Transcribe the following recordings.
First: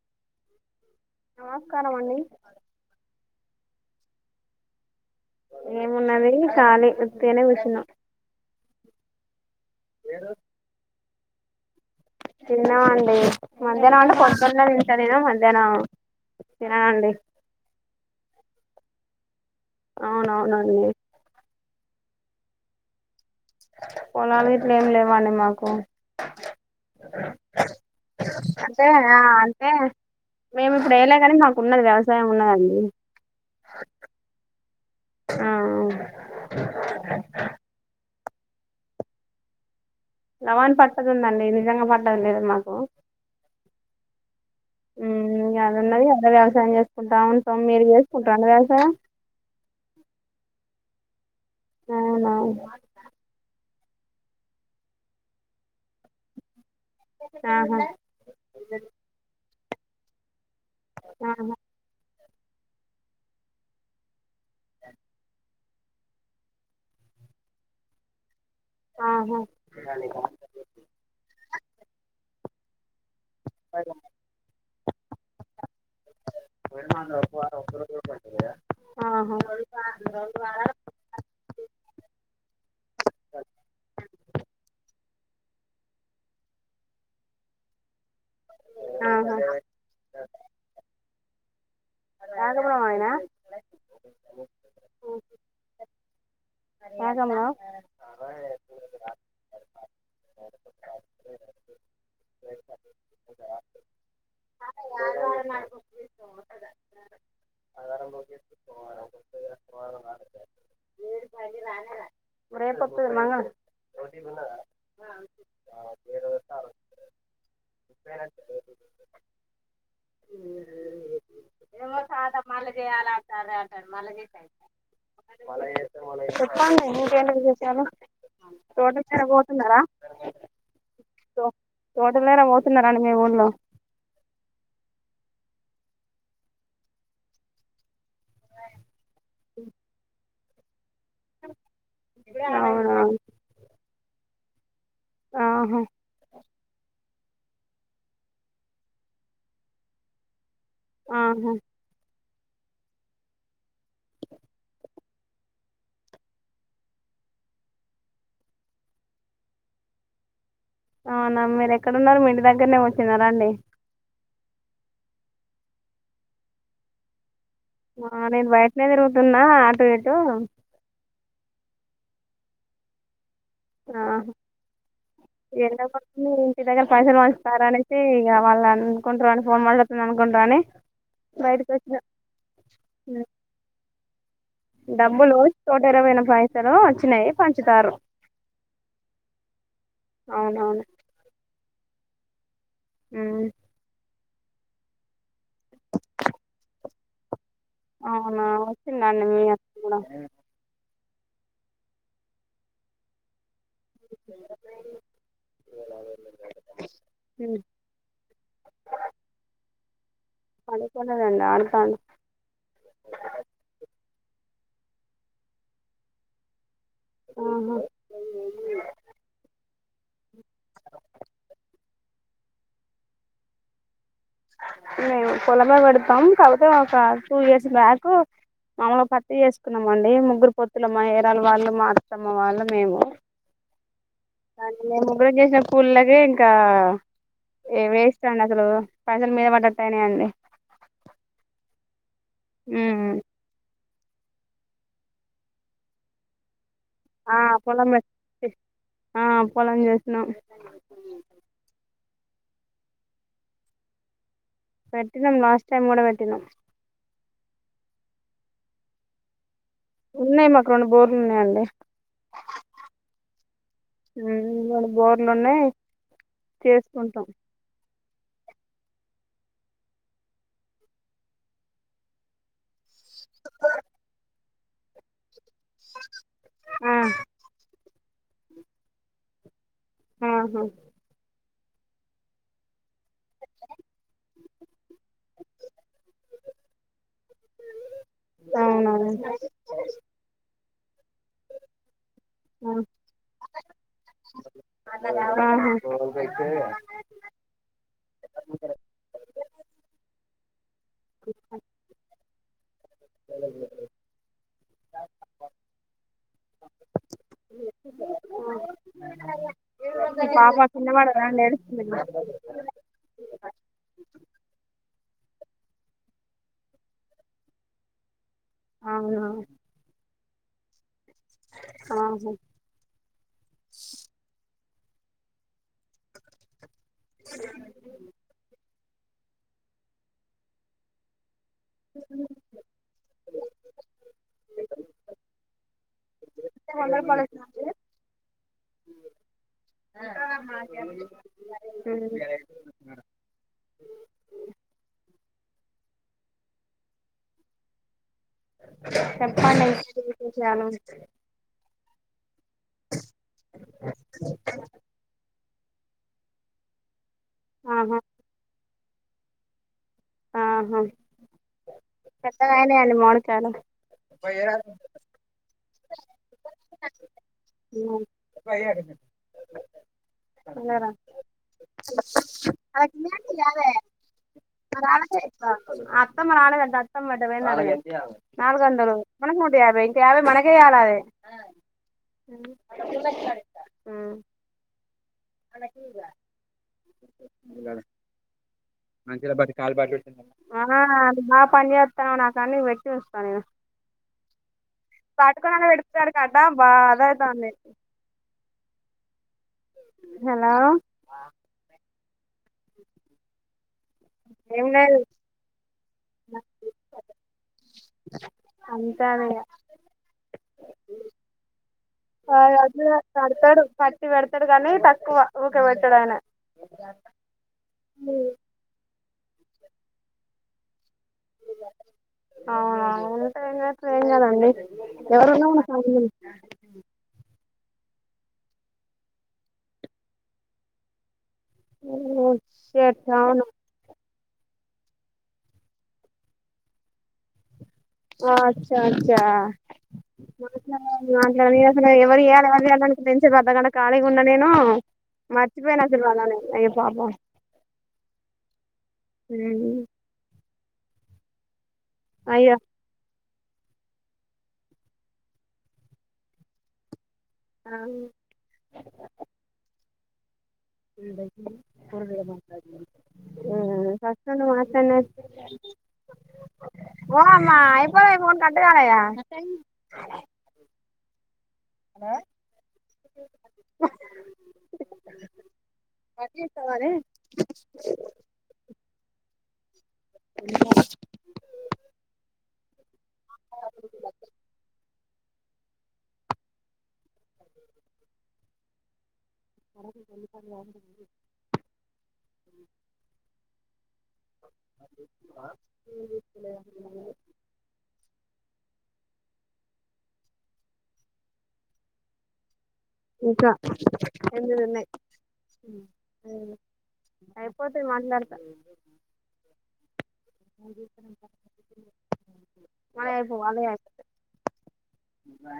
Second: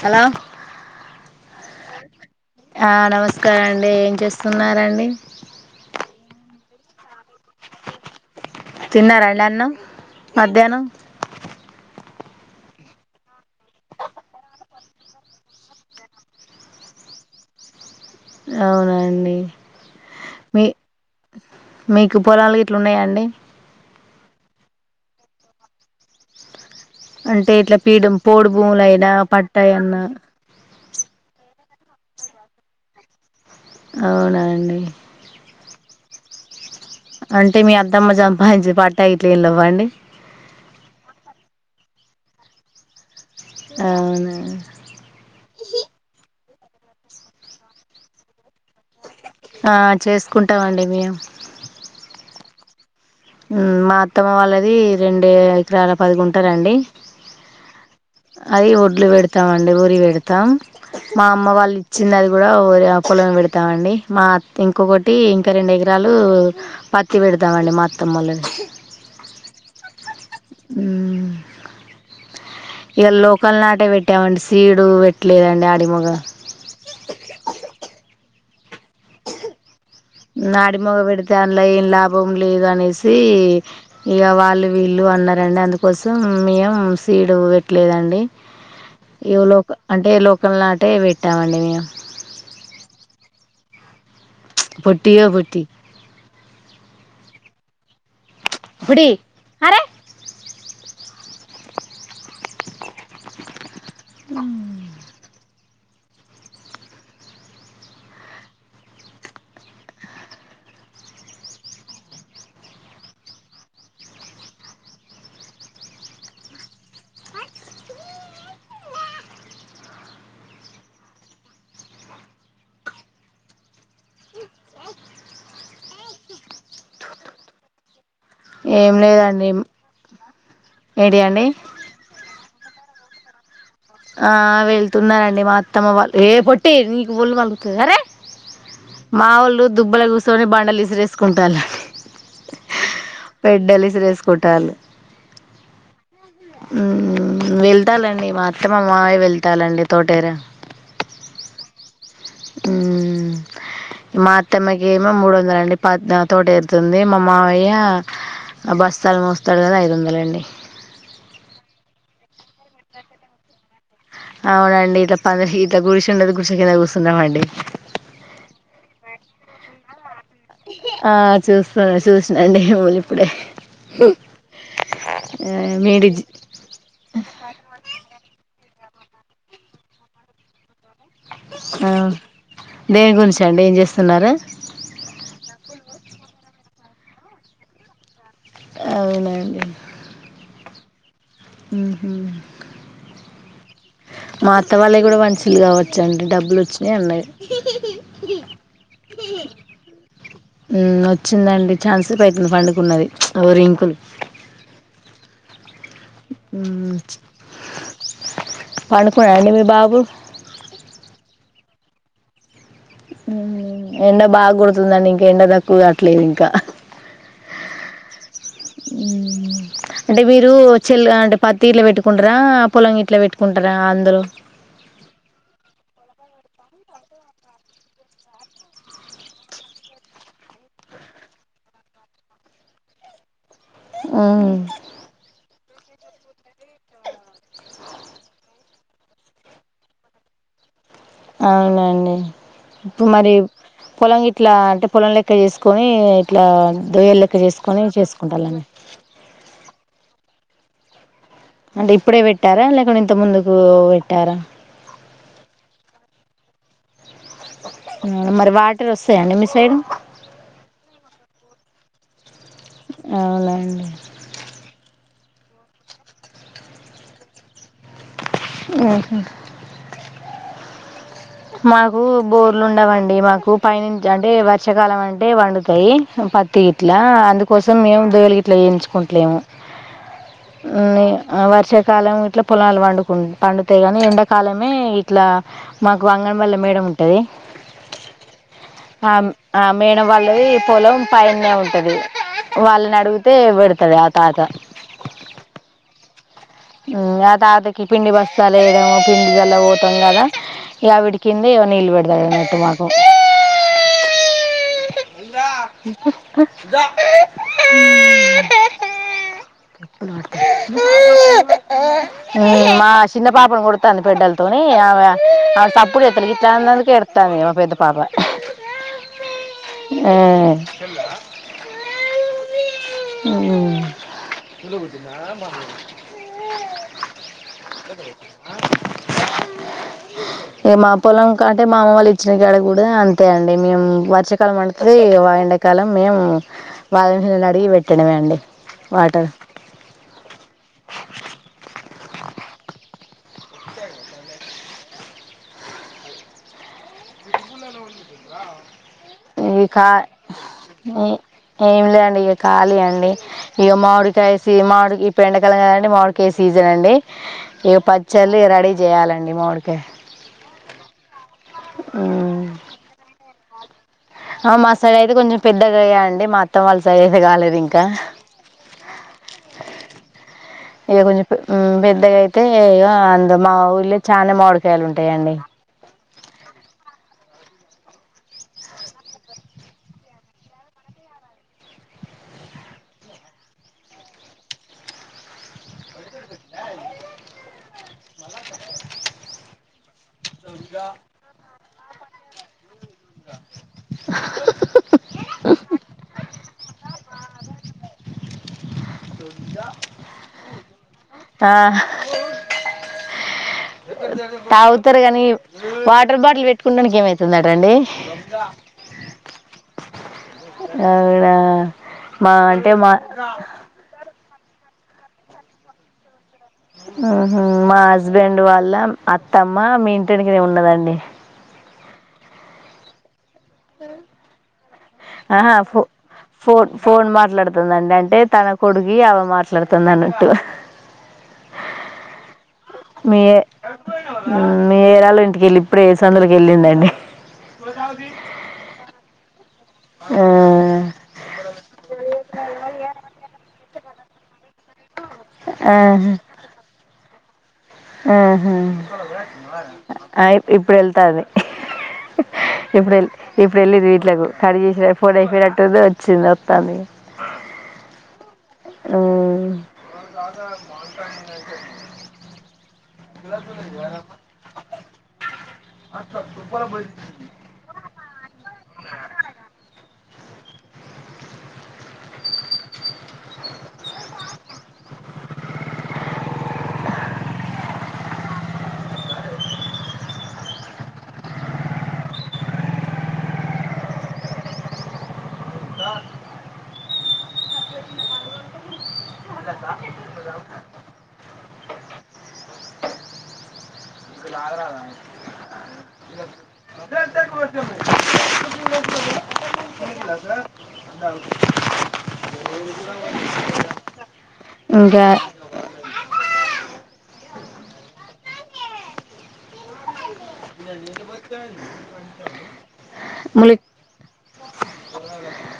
Hello నమస్కారం అండి ఆ నమస్కారం అండి చేస్తున్నారండి ఏమున్నది కాలి తిన్నారా అడి అన్నం మధ్యాహ్నం తిన్నామండి మధ్యాహ్న అండి కొంతగ తింటా నేను మధ్యాహ్న తిననండి అవునండి మీ అవునవునండి మీకు పొలాలు ఇట్లున్నాయాండి పొలాలు ఇట్ల ఏం లేవాండి మాకు అంటే ఇట్లా పీడ పోడు భూముల అంటే అయినా ఆ అంటే పట్టాయన్న మేము ఇప్పుడు ఎలాగానీ మాకు ఉన్నది వ్యవసాయం ఉన్నదండి అవునండి అవును అంటే మీ అద్దమ్మ మంచి పట్టా యిట్లేనివ్వండి వని పట్టదుందండి నిజంగా పట్టదు లేద మాకు అవును ఎలా ఉన్నది ఎలా వ్యవసాయం చేసుకుంటా ఉంటం మీరు చేసుకుంటారండి వ్యవసాయం ఆ చేసుకుంటాంండి వీ ఆ ఉం మా అత్తమ్మ వాళ్ళది రెండు ఎకరాల పది కుంటలు అండి ఆహా అది ఒడ్లు పెడతామ నూవుల్ వెడుతాం మా అమ్మ వాళ్ళు ఇచ్చిన [unintelligible] కులం పెడతామండి మా ఇంకొకటి ఒక రెండు ఎకరాలు పత్తి పెడదామండి మా అత్తమ్ముళ్ళు ఆహా ఇగ లోకల్ నాటే పెట్టామండి సీడు పెట్టలేదండి ఆడిమగ ఆహా నాడి మగ పెడితే అంలో ఏం లాభం లేదు అనేసి ఇక వాళ్ళు వీళ్ళు అన్నార్ ండి అందుకోసం మేము సీడ్ పెట్టలేదండి ఆహా ఏ ఆహా లోక అంటే లోకల్ నాట్ ఎ పే ట్టామండి మేము రాజాపురం ఆయనా పొట్టిగా పొట్టి ఏకమలం పొట్టి అరే ఒరే పతుంగ చెప్పండి ఇంకేంటి విశేషాలు ఏం తోటా చానా లేదండి పోతున్నారా ఏంటి అండి తోటా [unintelligible] చేస్తున్నారా అండి మీ ఊన్లో ఆ వెళ్తున్నారంండి మా అత్తమ్మ వాళ్ు ఏ పొట్టి నీకు ఒళ్ళు పాలుగుతుంది అరే మా వాళ్ళు దుబ్బల గుస్ సోని బండలు ఈసిరేస్ కుంటలు అవునా పెడలి ఇసిరేస్ సుకుంటాలు ఆహా ఉం వెళ్తానండి మా అత్తమ్మ మావయ్య వెళ్తాలండి తోటేర ఆహా ఉమ్ మా అత్తమ్మకి ఏమో మూడు వందల అండి పద్నా తోట ఎతుంది మా మావయ్య బస్తాలు మోస్తాడు కదా ఐదు వందల అండి అవునా మీరు ఎక్కడున్నారు మీంటి దగ్గరనే వచ్చన్నారాండి అవునండి ఇట్లా ప ఇట్లా గురిచ ఉండది గురిచ కింద కూర్స్తున్నాం అండి నేను బయటనే తిరుగుతున్నా అటు ఇటు ఆ చూస్తాను చూసినాండి మలు ఇప్పుడే ఆ ఆ మీరు ఎన్న ఇంటి దగ్గర పైసలు వంచుతారు అనేసి ఇగ వాళ్ళ అకకుంట్ర రాని ఫోన్ట్లత్ అకంట్రని ఆ దేని గురించ అండి ఏం చేస్తా తున్నారు డబ్బులు తూట తెరపైన పైసలు వచ్చినాయి పంచుతారు అవునండి అవునవును ఊహు ఉ మాత వాళ్ళే కూడా పంచిలు కావచ్చు అండి డబ్బులు వచ్చినాయి ఉనాయి అవునా నన్న మీ ఆతకుడ ఉ వచ్చిందండి చాలాసేపు అయితుంది పండుకు ఉన్నది ఎవరు ఇం పలు ఉ ఉమ్, పండుకునదండి మీ బాబు రాను కాను ఉ ఎండ బాగా కుడుతుందండి ఇంకా ఎండ తక్కువ కాట్లేదు ఇంకా ఆహా ఉ అంటే మీరు చెల్ అంటే పత్తిగిట్ల పెట్టుకుంటారు ఆ పొలం ఇట్లా పెట్టుకుంటారా అందరూ మేము పొలమే పెడతాం కాకపోతే ఒక టూ ఇయర్స్ బ్యాక్ మామలుగా పత్తి చేసుకున్నామ అండి ముగ్గురు పొత్తులు మా ఏరాలు వాళ్ళు మా అత్తమ్మ వాళ్ళు మేము ఉమ్ ముగగ కుల్ళకే ఇంకా ఏ వేస్తాండి అసలు పైసలు మీద పట్తాయనే అండి అవునండి పూ మారి పొలం గిట్లా అంటే పొలం లెక్క చేసుకొని ఇట్లా దొయ్యలు ఆ లెక్క చేసుకొని పొలం చేసుకుంటాలండి ఆ పొలం చేసినాం ఇప్పుడే పెట్టారా లేకు ఇంత ముందుకు పెట్టారా పెట్టినాం లాస్ట్ టైం కూడా పెట్టినాం మరి వాటర్ వస్తాయండి మీ సైడ్ ఉన్నాయి మాకు రెండు బోర్లు ఉన్నాయండి అవులేండి ఇ లోనే చేసుకుంటాం ఊహు మాకు బోర్లు ఉండవం మాకు పైనించి అంటే వార్ షకాలమంట ఇప్పుడే వండితి పప్పు ఆ గిట్లా అందుకోసం మేము పేరు గిట్లా పిలుచుకుంటిన ఆహా హలో అవర్ వర్షాకాలమే ఇట్లా పొలాలు పండుకు పండుతేగాన ఎండాకాలమే ఇట్లా వంగన్ [unintelligible] వల్ల మేడం ఉంటంది అవునవును ఆ ఆ మేడం వాళ్ళది పొలం పైనే ఉంటది ఆ, వాళ్ళని అడిగితే పెడతాడు ఆ తాత ఆహా మ్మ్ ఆ తాతకి పిండి బస్త లేదు పిండి ఇయ్యల [unintelligible] యా విడి కిందో నీళ్ళు పెడతాడు అన్నట్టు మాకు మీ పాప చిన్నవాడదా అండి ఏడుస్తుంది మా చిన్న పాపను కుడుతాంది పెద్దలతోని అమె సప్పుడి చేత్తాలే పొమ్మానందుకు ఎడత్తాంది మా పెద్దపాప అవునా అవును వినపల్లే ఆహా ఉమ్. అ ఇంట్లొకూర్చున అండ [inaudible] ఏ మా పొలం అంటే మా అమ్మ వాళ్ళు ఇచ్చిన గడ కూడా అంతే ఎండనే ఉంది వర్షకాలం ప అడిగి పెట్టడమే అండి వాటర్ [inaudible] చెప్పండి ఇంకా ఇంకేంటి విశేషాలు ఏం ఏమి లేదండి ఇక కాళీ అండి ఇక మామిడికాయసి మామిడికి ఈ పం ఏవండి మామిడికాయ సీజన్ అండి ఇగ ఆహా పచ్చల్లు రడి చేయాలండి మాడి ఆహా పెద్దగాయనయ అండి మామిడికాయలు ఆ మాసాలయకి కొం [unintelligible] చం పెద్ద పెద్దగా అయ్యాయఅండి మా అత్తవాళ్ళ సైడ్ అయితే కాలేదు ఇంకా తినరా ఇక కొంచెం పెద్దగా అయితే ఆ అందు మా ఊళ్ళో చాలా మామిడికాయలు ఉంటాయంండి మెత్తం మా నాన్న కడుతాడు మెత్తం కొట్టాలనే నాలుగు గంటలు మనకు నూట యాభై ఇంకా యాభై మన కే అలాగే వాళ్ళకిరా మైకులొ పాడితే కాలు బాగయితుంది కాల్ల ఆ అది బా [unintelligible] పని జేయతనవ నాకు అని పిలుస్త నేను ఎక్కడన్నా వెడుతుడ కటా బా అదైతాంది. హలో ఆ ఏం లేదు తాగుతారు కాని వాటర్ బాటిల్ పెట్టుకుండానికి ఏమైతుందటండి. అంతేనే ఆవిడ ఆ అ కడతాడు పట్టి వెడతా పెడతాడు కాని తక్కువ ఊకేబట్టాడు ఆయనే ఉహు మా హస్బెండ్ వాళ్ళ అత్తమ్మ మీ ఇంటెన్కనే ఉన్నదండి. అవునా టేన్ ట్రన్ కాదండి ఎవరున్నా ఆహా తుందండి అంటే తన కొడుకి ఆమె మాట్లాడుతుంది అన్నట్టు. ఉం చేత మీ అవును మీ యారాలు ఇంటికెళ్ళి ఇప్పుడు ఏ సందులకి ఎల్లిండండి. అచ చ ఆ మాట్లాడిన ఎవరు ఇయాల ఎవరు తీయాల అనుకుంటా ఇంతసేపు అర్థగంట సేపు ఖాళీగా ఉన్నా నేను మరిచిపోయయిన అసలు ఆహా వాళ్లను నేను ఐ బాబోయ్ ఆహా అయి ఇప్పుడు వెళ్తాది. అయ్యో ఇప్పుడు ఇప్పుడు వెళ్ళది వీట్లకు కడి చేసిన ఫోన్ అయిపోనట్టుది వచ్చింది అత్తంది. ఆ అ దాదా [unintelligible] ఆ స్పష్టంగా మాట్లాడిన స అంతా దుబ్బల బోరింది. ఫోన్ కట్ కలెగ హలో కట్ చేసావని అ ద కడకు వెలిపాడి వదు సార్ అంతా ఇంకా ఎనిమిది ఉన్నాయి ఇంకా అయిపోతే మాట్లాడతను మయిపోవు ములి వల్లయే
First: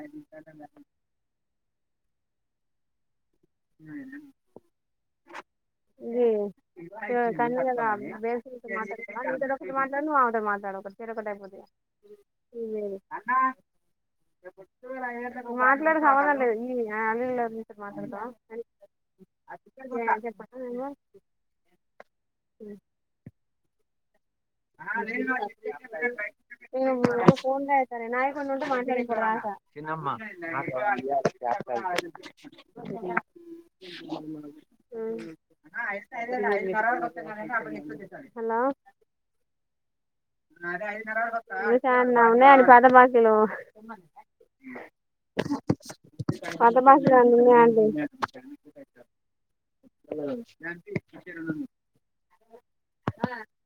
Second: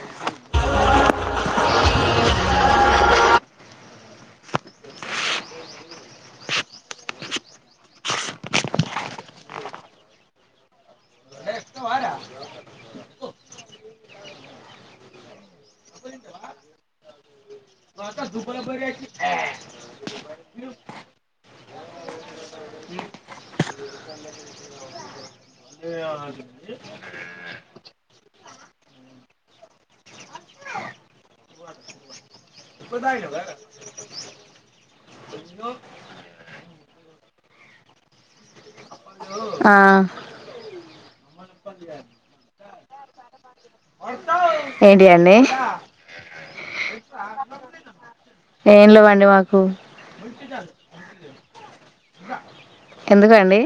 అయిపోతాయి ఇ కన్న బే మాట్డ మాట్లా నువ్ మాట్లాడకర ఒకైపో మాట్లాడవ లేదు ఈ అల్ మాట్లాడతావా చెప్ప హలో ఆ స ఉన్నా అని పత బాకీలు ఏంటి అండి పాత బాకీలు ఏమైనా ఉన్నాయా అండి ఏం లేవండి మాకు [unintelligible] ఎందుకండి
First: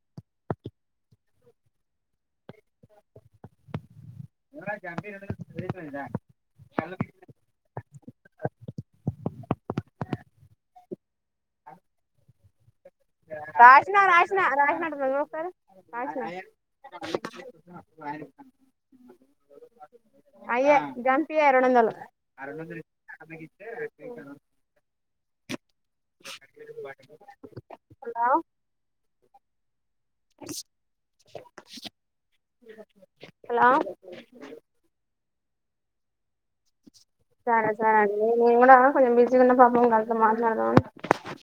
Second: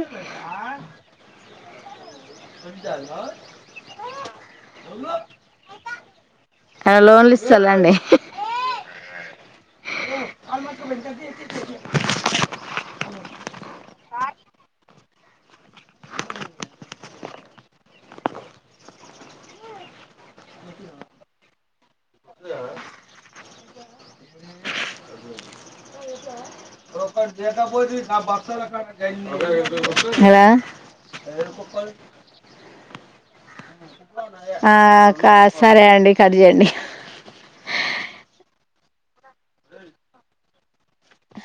[inaudible] ఆ లోన్లి ఇస్తాలాండి రాసిన-రాసిన రాసిన అంటే అట్ట చూస్తారు రాసిన అయ్యే జంపియ్యే రెండొందలు [inaudible] [unintelligible] [unintelligible] హలో హలో హలో ఆ కా సరే అండి కట్ చేయండి సరే సరే అండి నేను కూడా కొంచెం బిజీగా ఉన్న పాపం కలిసి మాట్లాడదాం